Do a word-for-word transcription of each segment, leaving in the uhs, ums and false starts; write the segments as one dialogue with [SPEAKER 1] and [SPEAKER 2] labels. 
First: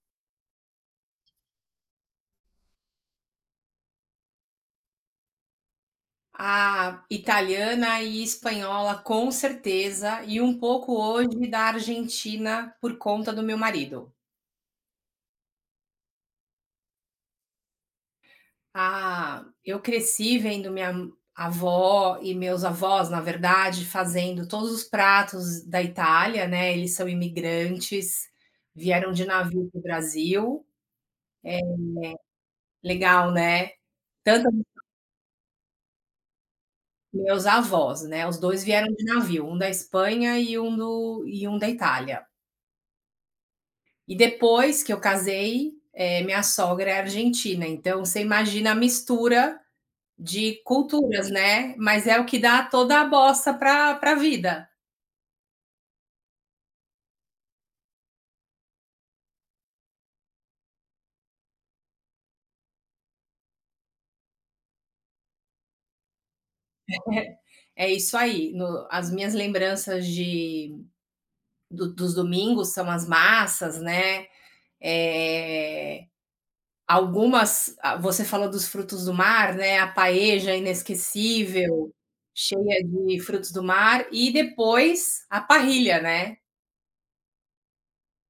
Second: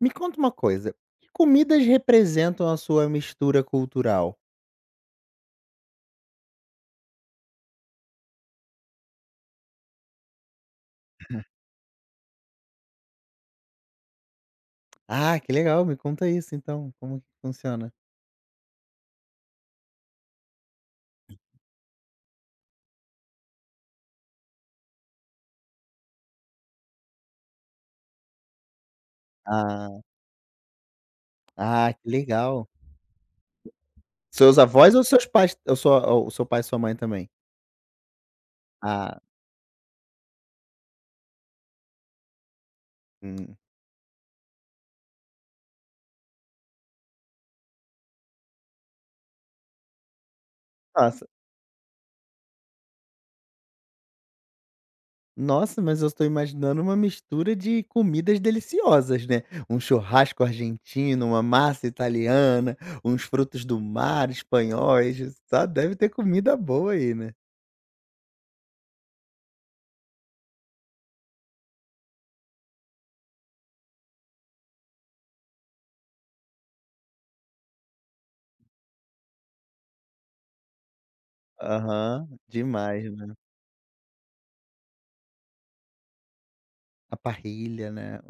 [SPEAKER 1] Me conta uma coisa, que comidas representam a sua mistura cultural?
[SPEAKER 2] A italiana e espanhola, com certeza, e um pouco hoje da Argentina por conta do meu marido.
[SPEAKER 1] Ah, que legal, me conta isso então, como que funciona?
[SPEAKER 2] Ah, eu cresci vendo minha avó e meus avós, na verdade, fazendo todos os pratos da Itália, né? Eles são imigrantes, vieram de navio para o
[SPEAKER 1] Ah,
[SPEAKER 2] Brasil.
[SPEAKER 1] ah, que legal.
[SPEAKER 2] Legal, né? Tanto
[SPEAKER 1] Seus avós ou seus pais ou sua ou seu pai e sua mãe também?
[SPEAKER 2] meus avós, né? Os dois vieram de
[SPEAKER 1] Ah,
[SPEAKER 2] navio, um da Espanha e um do, e um da Itália.
[SPEAKER 1] hum.
[SPEAKER 2] E depois que eu casei, eh, minha sogra é argentina, então você imagina a mistura de
[SPEAKER 1] Nossa,
[SPEAKER 2] culturas, né, mas é o que dá toda a bossa para para a vida.
[SPEAKER 1] nossa, mas eu estou imaginando uma mistura de comidas deliciosas, né, um churrasco argentino, uma massa italiana, uns frutos do mar espanhóis, só deve ter comida boa aí, né?
[SPEAKER 2] É isso aí, no as minhas lembranças de do dos domingos são as massas, né, eh, algumas ah, você falou dos frutos do mar, né, a paella inesquecível,
[SPEAKER 1] Aham,
[SPEAKER 2] cheia
[SPEAKER 1] demais,
[SPEAKER 2] de
[SPEAKER 1] né?
[SPEAKER 2] frutos do mar e depois a parrilha, né.
[SPEAKER 1] A parrilha, né.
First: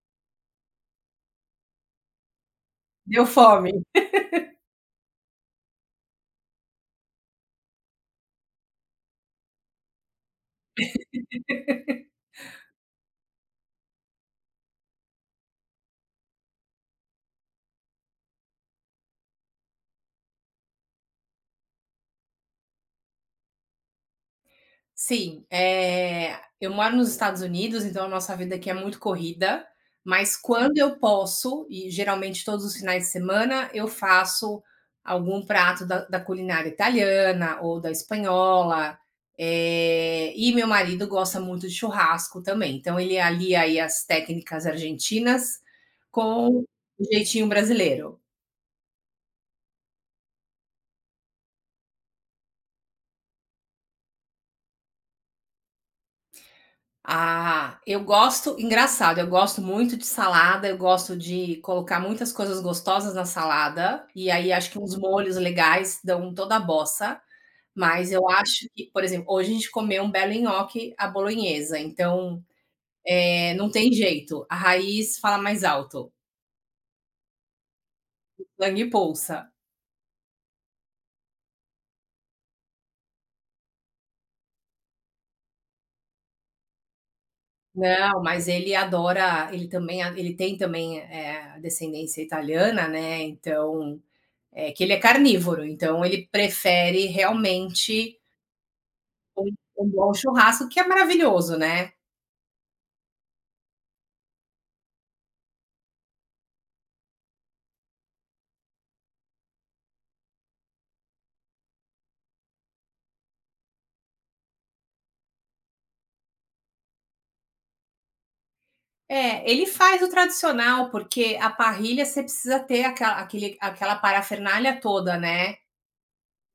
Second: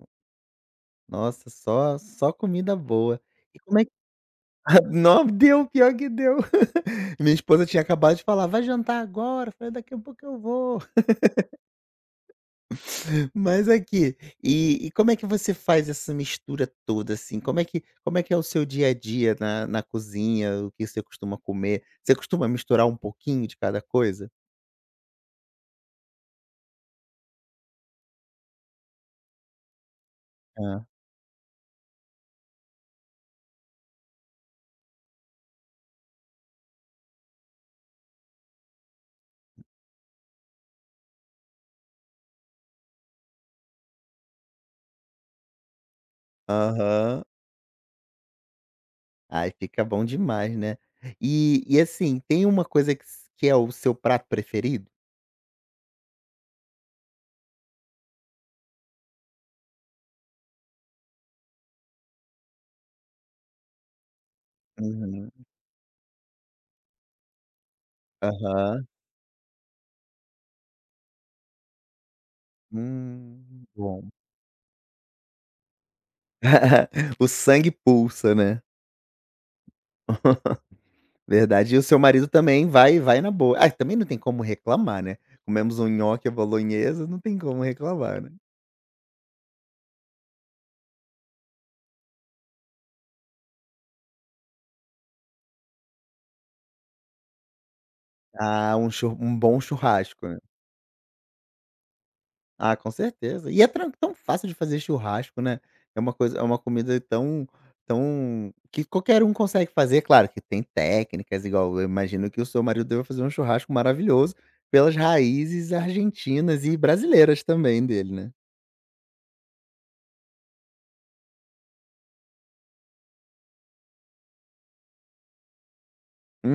[SPEAKER 1] Nossa, só só comida boa.
[SPEAKER 2] Deu
[SPEAKER 1] E
[SPEAKER 2] fome.
[SPEAKER 1] como é que não deu, pior que deu. Minha esposa tinha acabado de falar: "Vai jantar agora?" Eu falei: "Daqui a pouco eu vou". Mas aqui, e e como é que você faz essa mistura toda, assim? Como é que como é que é o seu dia a dia na na cozinha? O que você costuma comer? Você costuma misturar um pouquinho de cada coisa?
[SPEAKER 2] Sim, eh, eu moro nos Estados Unidos, então a nossa vida aqui é muito corrida, mas quando
[SPEAKER 1] Ah.
[SPEAKER 2] eu posso, e geralmente todos os finais de semana, eu faço algum prato da da culinária italiana ou da espanhola, eh, e meu marido gosta muito de churrasco também, então ele alia aí as técnicas argentinas com o
[SPEAKER 1] Aham.
[SPEAKER 2] jeitinho brasileiro.
[SPEAKER 1] Ai, fica bom demais, né. E e assim, tem uma coisa que s que é o seu prato preferido?
[SPEAKER 2] Ah, eu gosto engraçado, eu gosto muito de salada, eu gosto de colocar muitas coisas gostosas na salada, e aí acho que uns
[SPEAKER 1] Uhum.
[SPEAKER 2] molhos legais dão toda a bossa, mas eu acho
[SPEAKER 1] Aham.
[SPEAKER 2] que, por exemplo, hoje a gente comeu um belo nhoque à bolonhesa, então, é
[SPEAKER 1] Hum,
[SPEAKER 2] não tem
[SPEAKER 1] bom.
[SPEAKER 2] jeito, a raiz fala mais alto,
[SPEAKER 1] O sangue pulsa, né.
[SPEAKER 2] sangue pulsa.
[SPEAKER 1] Verdade. E o seu marido também vai vai na boa. Ah, também não tem como reclamar, né. Comemos um nhoque à bolonhesa, não tem como reclamar,
[SPEAKER 2] Não,
[SPEAKER 1] né.
[SPEAKER 2] mas ele adora ele também a ele tem também, eh, descendência italiana, né, então, é que ele é carnívoro, então ele prefere realmente,
[SPEAKER 1] Ah, um chur um
[SPEAKER 2] Um
[SPEAKER 1] bom
[SPEAKER 2] um bom
[SPEAKER 1] churrasco, né.
[SPEAKER 2] churrasco que é maravilhoso, né.
[SPEAKER 1] Ah, com certeza. E é tran tão fácil de fazer churrasco, né. É uma coisa é uma comida tão tão que qualquer um consegue fazer. Claro que tem técnicas, igual eu imagino que o seu marido deve fazer um churrasco maravilhoso pelas raízes argentinas e brasileiras também dele, né.
[SPEAKER 2] É, ele faz o tradicional, porque a parrilha você precisa ter aquela aquele aquela parafernália toda, né,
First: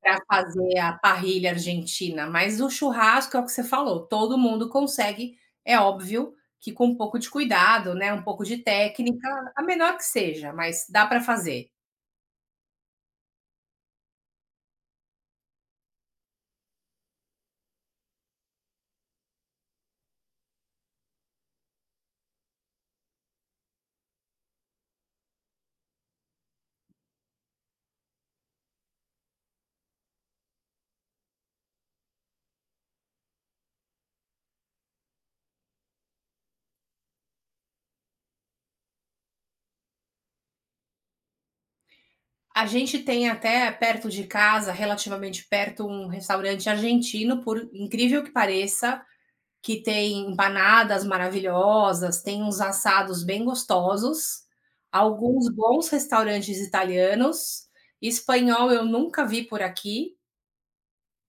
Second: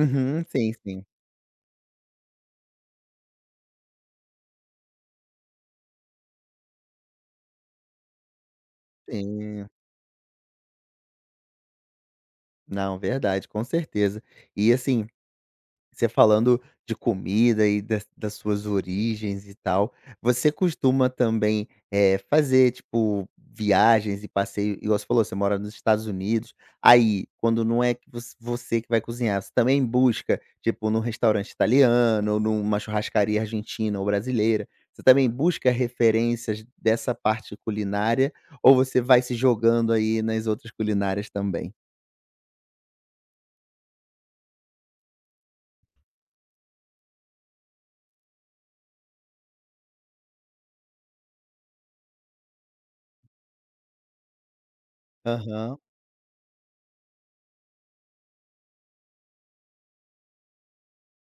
[SPEAKER 2] pra
[SPEAKER 1] sim,
[SPEAKER 2] fazer a
[SPEAKER 1] sim.
[SPEAKER 2] parrilha argentina, mas o churrasco é o que você falou, todo mundo consegue, é óbvio que com um pouco de cuidado, né, um pouco de técnica, a
[SPEAKER 1] Sim.
[SPEAKER 2] menor que seja, mas dá pra fazer.
[SPEAKER 1] Não, verdade, com certeza. E assim você falando de comida e das das suas origens e tal, você costuma também, eh, fazer, tipo, viagens e passeio igual você falou, você mora nos Estados Unidos, aí, quando não é que voc você que vai cozinhar, você também busca, tipo, num restaurante italiano ou numa churrascaria argentina ou brasileira, você também busca referências dessa parte culinária ou você vai se jogando aí nas outras culinárias também?
[SPEAKER 2] A gente tem até perto de casa, relativamente perto, um restaurante argentino, por incrível que pareça, que tem empanadas maravilhosas, tem uns assados bem gostosos, alguns
[SPEAKER 1] Aham.
[SPEAKER 2] bons restaurantes italianos. Espanhol eu nunca vi por aqui,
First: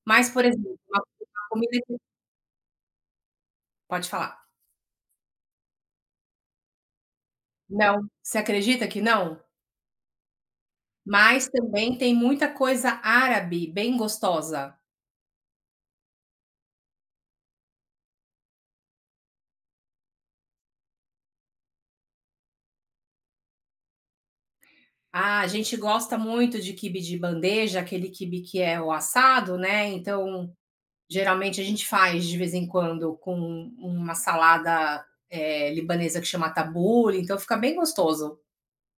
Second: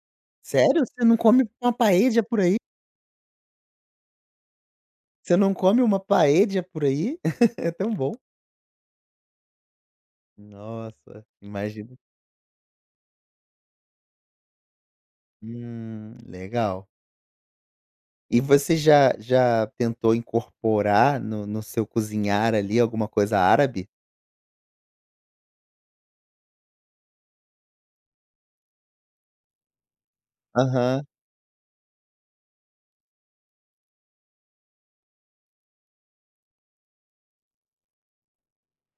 [SPEAKER 2] mas, por exemplo,
[SPEAKER 1] Sério?
[SPEAKER 2] uma
[SPEAKER 1] Você não
[SPEAKER 2] uma
[SPEAKER 1] come uma
[SPEAKER 2] comida que
[SPEAKER 1] paella por aí?
[SPEAKER 2] pode falar.
[SPEAKER 1] Você não come uma paella por aí? É tão
[SPEAKER 2] Não,
[SPEAKER 1] bom.
[SPEAKER 2] você acredita que não?
[SPEAKER 1] Nossa,
[SPEAKER 2] Mas também
[SPEAKER 1] imagino.
[SPEAKER 2] tem muita coisa árabe bem gostosa.
[SPEAKER 1] Hum, legal. E você já já tentou incorporar no no seu cozinhar, ali, alguma coisa árabe?
[SPEAKER 2] Ah, a gente gosta muito de quibe de bandeja, aquele quibe que é o assado, né, então
[SPEAKER 1] Aham,
[SPEAKER 2] geralmente a gente faz de vez em quando com uma salada, eh, libanesa que chama tabule, então fica bem gostoso.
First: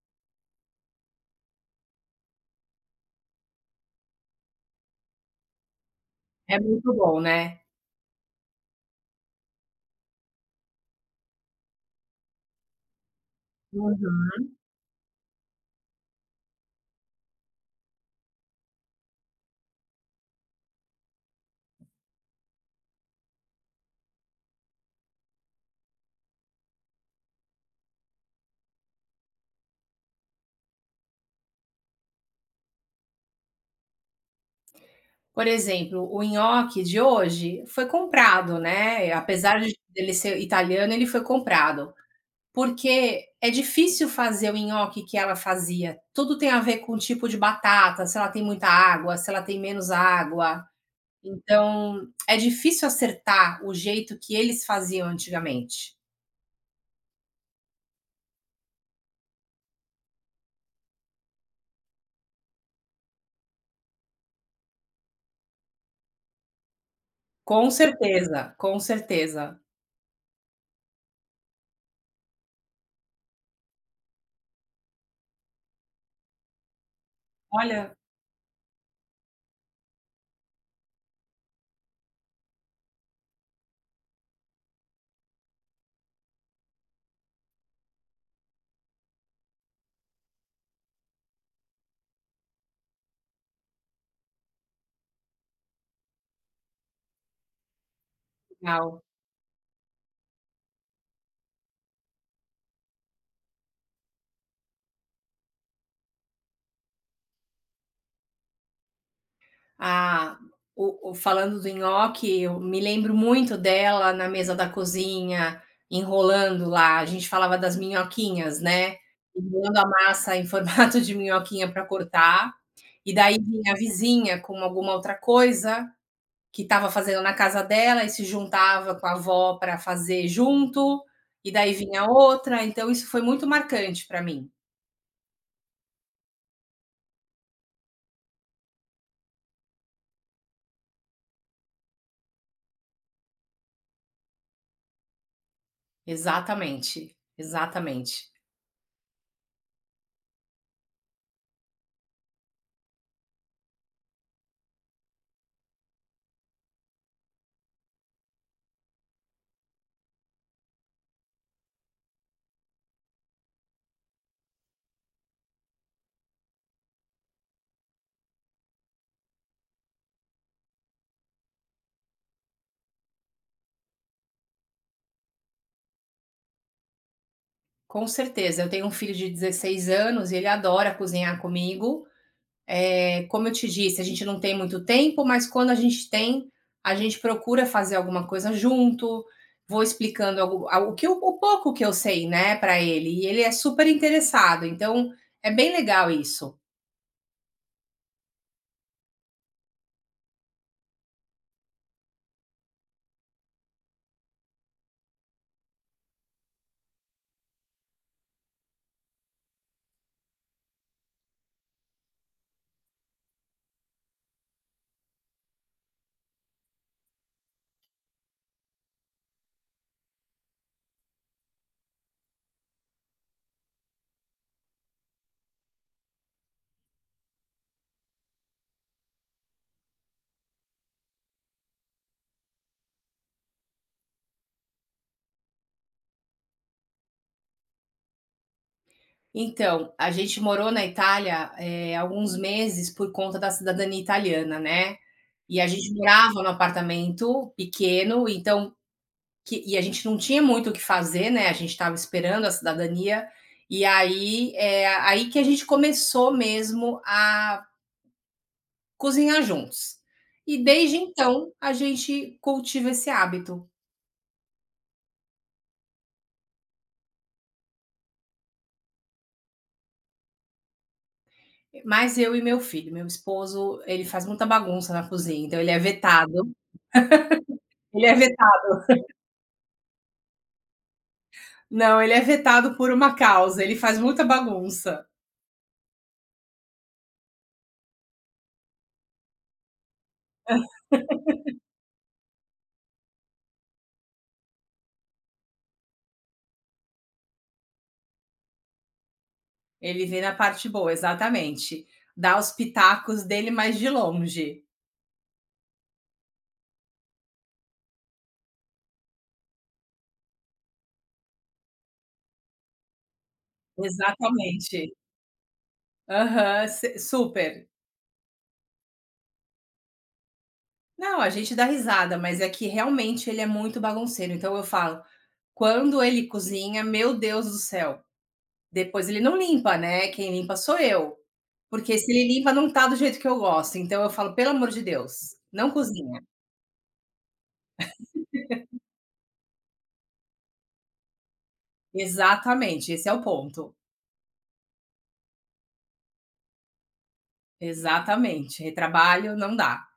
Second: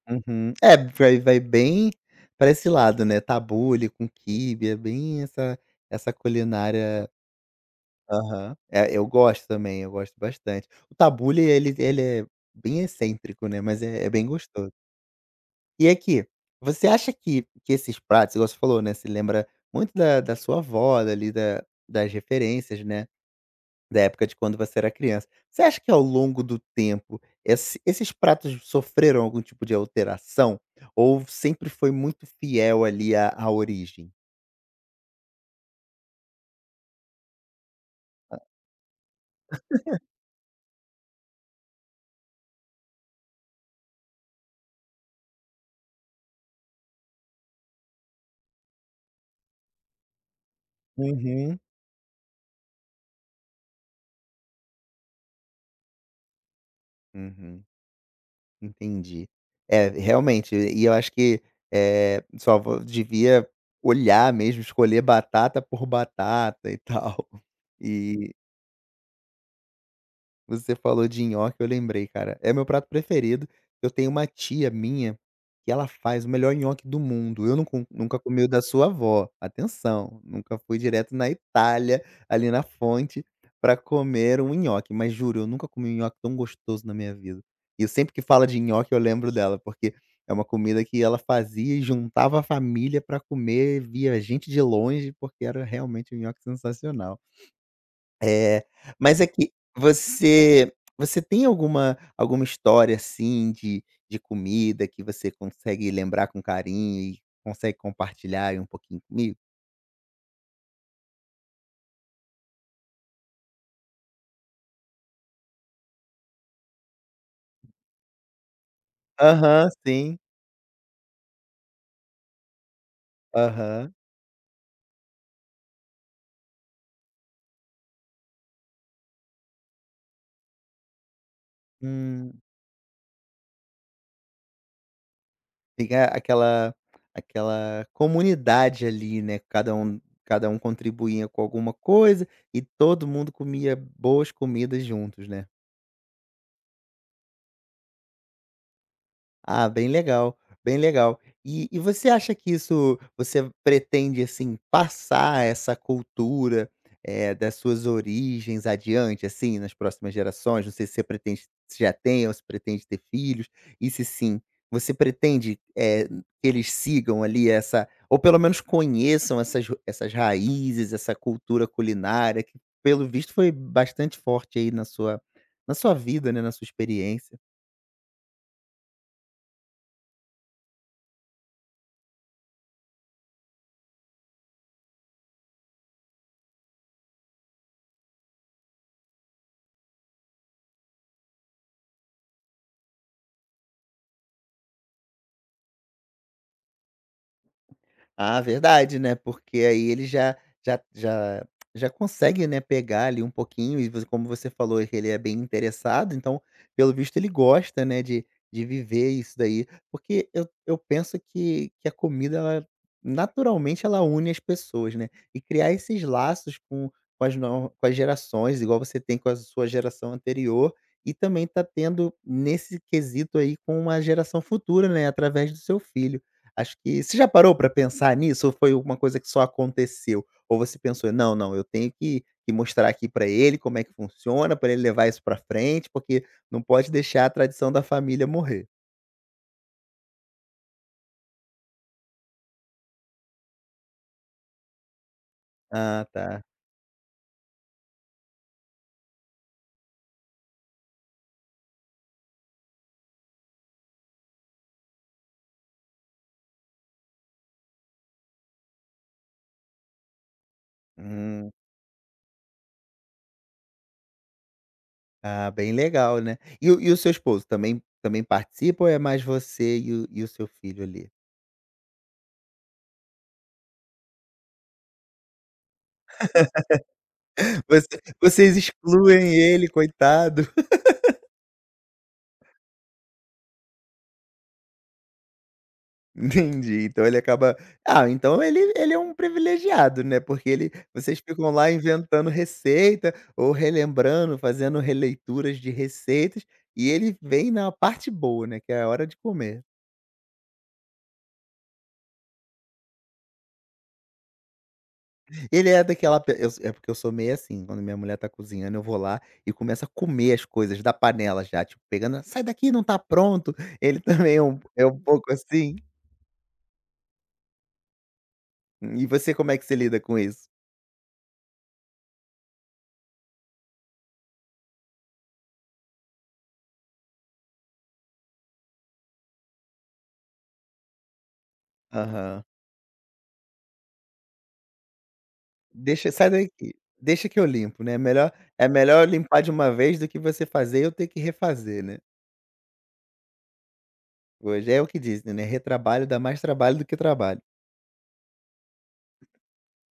[SPEAKER 1] uhum. É, vai vai bem para esse lado, né, tabule com quibe, é bem essa essa
[SPEAKER 2] É muito
[SPEAKER 1] culinária.
[SPEAKER 2] bom, né.
[SPEAKER 1] Aham. É, eu gosto também, eu gosto bastante. O tabule ele ele é bem excêntrico, né, mas é é bem
[SPEAKER 2] Uhum.
[SPEAKER 1] gostoso. E aqui, você acha que que esses pratos, igual você falou, né, se lembra muito da da sua avó, ali da das referências, né, da época de quando você era criança. Você acha que ao longo do tempo esse esses pratos sofreram algum tipo de alteração ou sempre foi muito fiel ali à à origem?
[SPEAKER 2] Por exemplo, o nhoque de hoje foi comprado, né, apesar de ele ser italiano, ele foi comprado, porque é difícil fazer o nhoque que ela fazia. Tudo tem a ver com o tipo de batata, se ela tem muita água, se ela tem menos água.
[SPEAKER 1] Uhum.
[SPEAKER 2] Então, é difícil acertar o jeito que eles faziam antigamente.
[SPEAKER 1] Uhum, entendi. É, realmente, e eu acho que, é sua avó devia olhar mesmo, escolher batata por batata e tal.
[SPEAKER 2] Com
[SPEAKER 1] E
[SPEAKER 2] certeza, com certeza.
[SPEAKER 1] você falou de nhoque, eu lembrei, cara. É meu prato preferido. Eu tenho uma tia minha que ela faz o melhor nhoque do mundo. Eu não com
[SPEAKER 2] Olha,
[SPEAKER 1] nunca comi o da sua avó, atenção, nunca fui direto na Itália, ali na fonte, pra comer um nhoque, mas juro, eu nunca comi um nhoque tão gostoso na minha vida. E eu sempre que fala de nhoque eu lembro dela, porque é uma comida que ela fazia e juntava a família pra comer, via gente de longe, porque era realmente um nhoque sensacional. É,
[SPEAKER 2] legal.
[SPEAKER 1] mas é que você você tem alguma alguma história, assim, de de comida que você consegue lembrar com carinho e consegue compartilhar aí um pouquinho comigo?
[SPEAKER 2] Ah, o o falando do nhoque, eu me lembro muito dela na mesa da cozinha, enrolando lá, a gente falava das minhoquinhas, né,
[SPEAKER 1] Aham,
[SPEAKER 2] enrolando a
[SPEAKER 1] sim.
[SPEAKER 2] massa em formato de minhoquinha para cortar, e daí vinha a
[SPEAKER 1] Aham.
[SPEAKER 2] vizinha com alguma outra coisa que estava fazendo na casa dela e se juntava com a avó para fazer junto, e daí vinha
[SPEAKER 1] Hum,
[SPEAKER 2] outra, então isso foi muito marcante para mim.
[SPEAKER 1] fica aquela aquela comunidade ali, né, cada um cada um contribuía com alguma coisa e todo mundo comia boas comidas juntos, né?
[SPEAKER 2] Exatamente, exatamente.
[SPEAKER 1] Ah, bem legal, bem legal. E e você acha que isso você pretende, assim, passar essa cultura, eh, das suas origens adiante, assim, nas próximas gerações? Não sei se você pretende se já tem ou se pretende ter filhos, e se sim, você pretende, eh, que eles sigam ali essa ou pelo menos conheçam essas ru- essas raízes, essa cultura culinária que, pelo visto, foi bastante forte aí na sua na sua vida, né, na sua experiência?
[SPEAKER 2] Com certeza, eu tenho um filho de dezesseis anos e ele adora cozinhar comigo. Eh, como eu te disse, a gente não tem muito tempo, mas quando a gente tem, a gente procura fazer alguma coisa junto. Vou explicando algo a o que eu o pouco que eu sei, né, para ele, e ele é super interessado, então é bem legal isso.
[SPEAKER 1] Ah, verdade, né, porque aí ele já já já já consegue, né, pegar ali um pouquinho e vo como você falou é que ele é bem interessado, então, pelo visto ele gosta, né, de de viver isso daí. Porque eu eu penso que que a comida ela, naturalmente, ela une as pessoas, né, e criar esses laços com com as no com as gerações, igual você tem com a sua geração anterior, e também tá tendo nesse quesito aí com uma geração futura, né, através do seu filho. Acho que você já parou pra pensar nisso ou foi uma coisa que só aconteceu? Ou você pensou: "Não, não, eu tenho que que mostrar aqui pra ele como é que funciona, pra ele levar isso pra frente, porque não pode deixar a tradição da família morrer"?
[SPEAKER 2] Então, a gente morou na Itália, eh, alguns meses por conta da cidadania italiana, né. E a gente
[SPEAKER 1] Ah,
[SPEAKER 2] morava
[SPEAKER 1] tá.
[SPEAKER 2] num apartamento pequeno, então que e a gente não tinha muito o que fazer, né, a gente estava esperando a cidadania, e aí, eh, aí que a gente começou mesmo a cozinhar juntos. E desde
[SPEAKER 1] Hum.
[SPEAKER 2] então a gente cultiva esse hábito,
[SPEAKER 1] Ah, bem legal, né. E o e o seu esposo também também participa ou é mais você e o e o seu filho ali?
[SPEAKER 2] mas eu e meu filho. Meu esposo, ele faz muita bagunça na cozinha, então ele é vetado.
[SPEAKER 1] Você
[SPEAKER 2] Ele é
[SPEAKER 1] vocês
[SPEAKER 2] vetado.
[SPEAKER 1] excluem ele, coitado.
[SPEAKER 2] Não, ele é vetado por uma causa, ele faz muita bagunça.
[SPEAKER 1] Entendi, então ele acaba ah, então ele ele é um privilegiado, né, porque ele vocês ficam lá inventando receita ou relembrando, fazendo releituras de receitas, e ele vem na parte boa, né, que é a hora de comer.
[SPEAKER 2] Ele vê na parte boa, exatamente. Dá os pitacos dele, mas de longe.
[SPEAKER 1] Ele é daquela pe eu é porque eu sou meio assim, quando minha mulher tá cozinhando eu vou lá e começo a comer as coisas da panela já, tipo, pegando: "Sai daqui, não tá pronto". Ele também é um é
[SPEAKER 2] Exatamente.
[SPEAKER 1] um pouco assim?
[SPEAKER 2] Aham, se super.
[SPEAKER 1] E você como é que você lida com isso?
[SPEAKER 2] Não, a gente dá risada, mas é que realmente ele é muito bagunceiro, então eu falo: "Quando ele cozinha, meu Deus do céu". Depois ele não limpa, né, quem limpa sou eu, porque se ele
[SPEAKER 1] Aham.
[SPEAKER 2] limpa não tá do jeito que eu gosto, então eu falo: "Pelo amor de Deus, não
[SPEAKER 1] Deixa
[SPEAKER 2] cozinha".
[SPEAKER 1] sai daqui, deixa que eu limpo, né. É melhor é melhor limpar de uma vez do que você fazer e eu ter que refazer, né.
[SPEAKER 2] Exatamente, esse é o ponto.
[SPEAKER 1] Hoje é o que dizem, né, retrabalho dá mais trabalho do que trabalho.
[SPEAKER 2] Exatamente, retrabalho não dá.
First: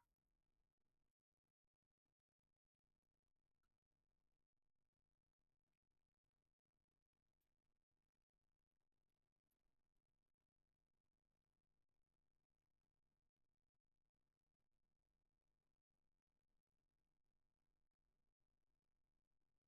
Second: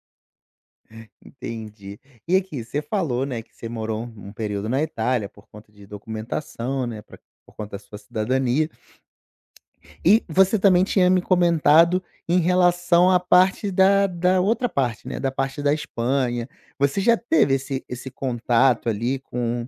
[SPEAKER 1] Entendi. E aqui, você falou, né, que você morou um um período na Itália por conta de documentação, né, pra por conta da sua cidadania. E você também tinha me comentado em relação à parte da da outra parte, né, da parte da Espanha. Você já teve esse esse contato ali com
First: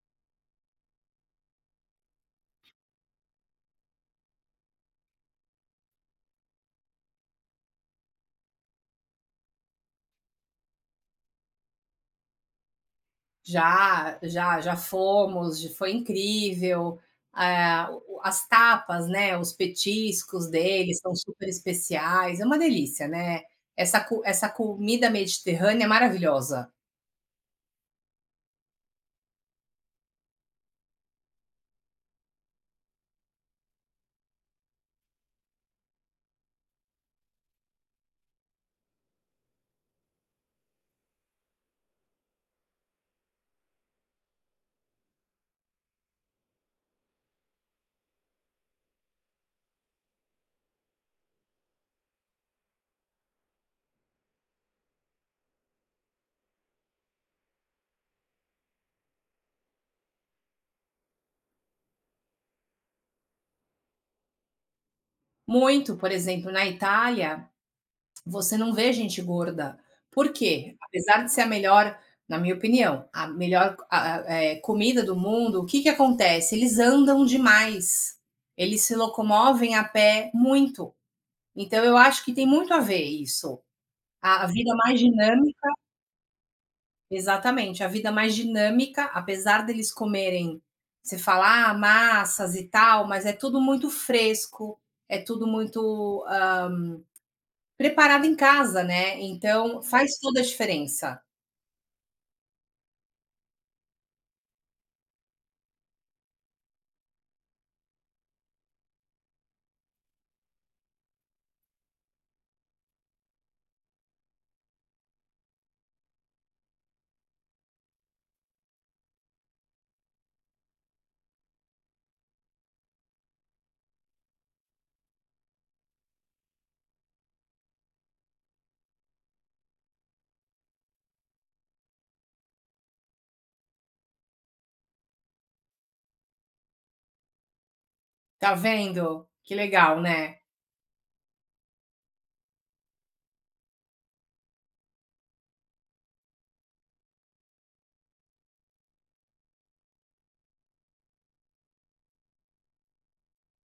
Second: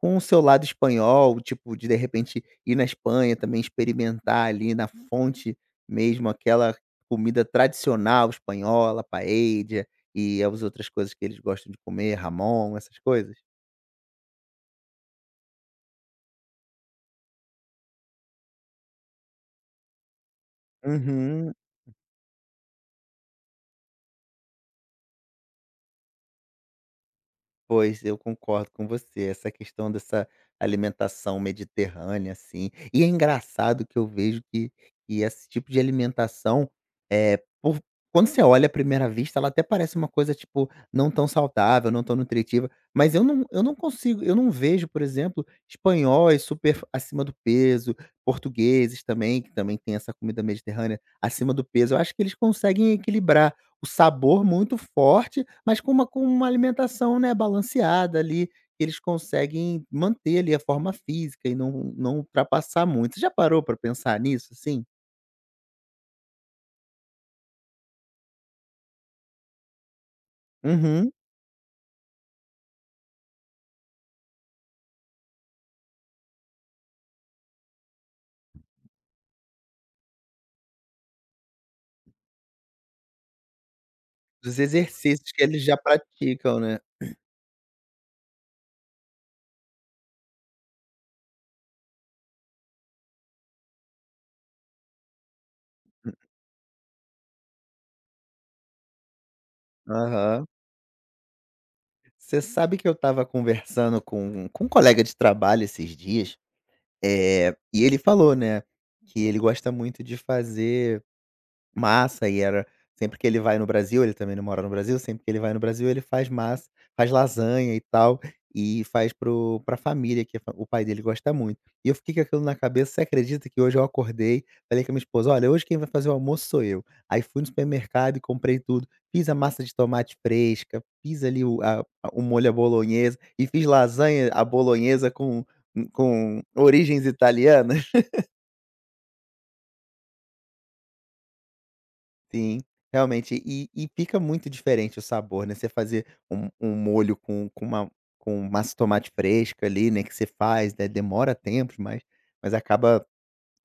[SPEAKER 1] com o seu lado espanhol, tipo, de de repente ir na Espanha também experimentar ali na fonte mesmo aquela comida tradicional espanhola, paella e as outras coisas que eles gostam de comer, ramon, essas coisas?
[SPEAKER 2] Já, já, já fomos, j foi incrível. Eh, o as tapas, né, os petiscos deles são super
[SPEAKER 1] Uhum.
[SPEAKER 2] especiais, é uma delícia, né. Essa co essa comida mediterrânea é maravilhosa.
[SPEAKER 1] Pois, eu concordo com você. Essa questão dessa alimentação mediterrânea, assim. E é engraçado que eu vejo que, que esse tipo de alimentação, é, por- quando você olha à primeira vista, ela até parece uma coisa, tipo, não tão saudável, não tão nutritiva. Mas eu não, eu não consigo, eu não vejo, por exemplo, espanhóis super acima do peso, portugueses também, que também tem essa comida mediterrânea acima do peso. Eu acho que eles conseguem equilibrar o sabor muito forte, mas com uma com uma alimentação, né, balanceada ali, eles conseguem manter ali a forma física e não não ultrapassar muito. Você já parou para pensar nisso, assim?
[SPEAKER 2] Muito, por exemplo, na Itália você não vê gente gorda. Por quê?
[SPEAKER 1] Uhum.
[SPEAKER 2] Apesar de ser a melhor, na minha opinião, a melhor a a eh, comida do mundo, o que que acontece? Eles andam demais. Eles se locomovem a pé muito. Então eu acho que tem muito a ver isso. A a
[SPEAKER 1] Dos
[SPEAKER 2] vida mais
[SPEAKER 1] exercícios que eles
[SPEAKER 2] dinâmica
[SPEAKER 1] já praticam, né.
[SPEAKER 2] exatamente, a vida mais dinâmica, apesar deles comerem, você fala: "Ah, massas e tal", mas é tudo muito fresco, é tudo muito, hã preparado em casa, né, então faz toda a
[SPEAKER 1] Aham.
[SPEAKER 2] diferença.
[SPEAKER 1] Você sabe que eu estava conversando com com um colega de trabalho esses dias, é e ele falou, né, que ele gosta muito de fazer massa e era sempre que ele vai no Brasil, ele também não mora no Brasil, sempre que ele vai no Brasil ele faz massa, faz lasanha e tal, e faz para o para família que a fa- o pai dele gosta muito. E eu fiquei com aquilo na cabeça, você acredita que hoje eu acordei, falei com a minha esposa: "Olha, hoje quem vai fazer o almoço sou eu". Aí fui no supermercado e comprei tudo, fiz a massa de tomate fresca, fiz ali o a a- o molho à bolonhesa e fiz lasanha à bolonhesa com com origens italianas.
[SPEAKER 2] Tá vendo? Que legal, né.
[SPEAKER 1] Sim, realmente. E e fica muito diferente o sabor, né, você fazer um um molho com com uma com massa de tomate fresca ali, né, que você faz, né, demora tempos, mas mas acaba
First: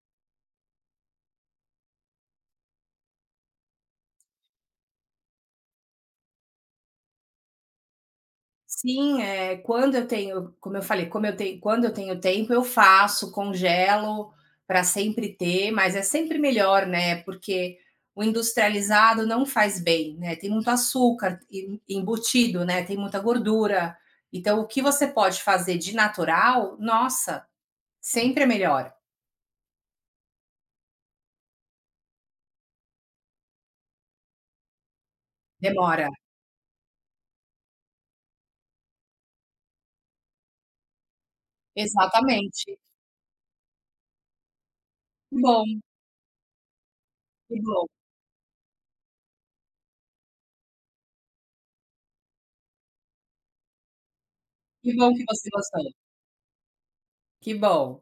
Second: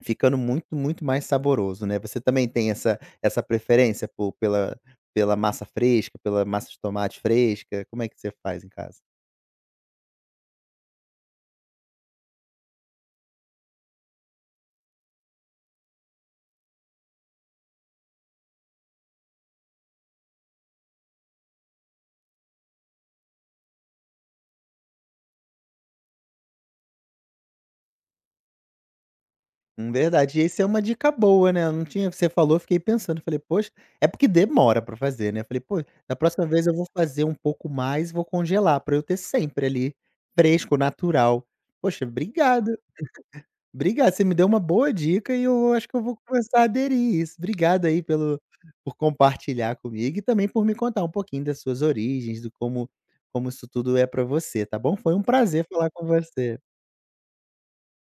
[SPEAKER 1] ficando muito, muito mais saboroso, né. Você também tem essa essa preferência por pela pela massa fresca, pela massa de tomate fresca? Como é que você faz em casa?
[SPEAKER 2] Sim, eh, quando eu tenho como eu falei, como eu tenho quando eu tenho tempo eu faço, congelo para sempre ter, mas é sempre melhor, né, porque o industrializado não faz bem, né, tem muito açúcar em embutido, né, tem muita gordura. Então o que você pode fazer de natural, nossa, sempre é melhor.
[SPEAKER 1] Hum, verdade. E esse é uma dica boa, né, eu não tinha você falou, eu fiquei pensando, falei: "Poxa" é porque demora pra fazer, né, eu falei: "Pô,
[SPEAKER 2] Demora.
[SPEAKER 1] da próxima vez eu vou fazer um pouco mais, vou congelar pra eu ter sempre ali, fresco, natural". Poxa,
[SPEAKER 2] Exatamente.
[SPEAKER 1] obrigado, obrigado, você me deu uma boa dica
[SPEAKER 2] Que
[SPEAKER 1] e eu
[SPEAKER 2] bom,
[SPEAKER 1] acho que eu vou começar a aderir isso.
[SPEAKER 2] que bom.
[SPEAKER 1] Obrigado aí pelo por compartilhar comigo e também por me contar um pouquinho das suas origens, do como como isso tudo é pra você, tá
[SPEAKER 2] Que
[SPEAKER 1] bom?
[SPEAKER 2] bom
[SPEAKER 1] Foi um
[SPEAKER 2] que você
[SPEAKER 1] prazer falar
[SPEAKER 2] gostou.
[SPEAKER 1] com você.
[SPEAKER 2] Que bom.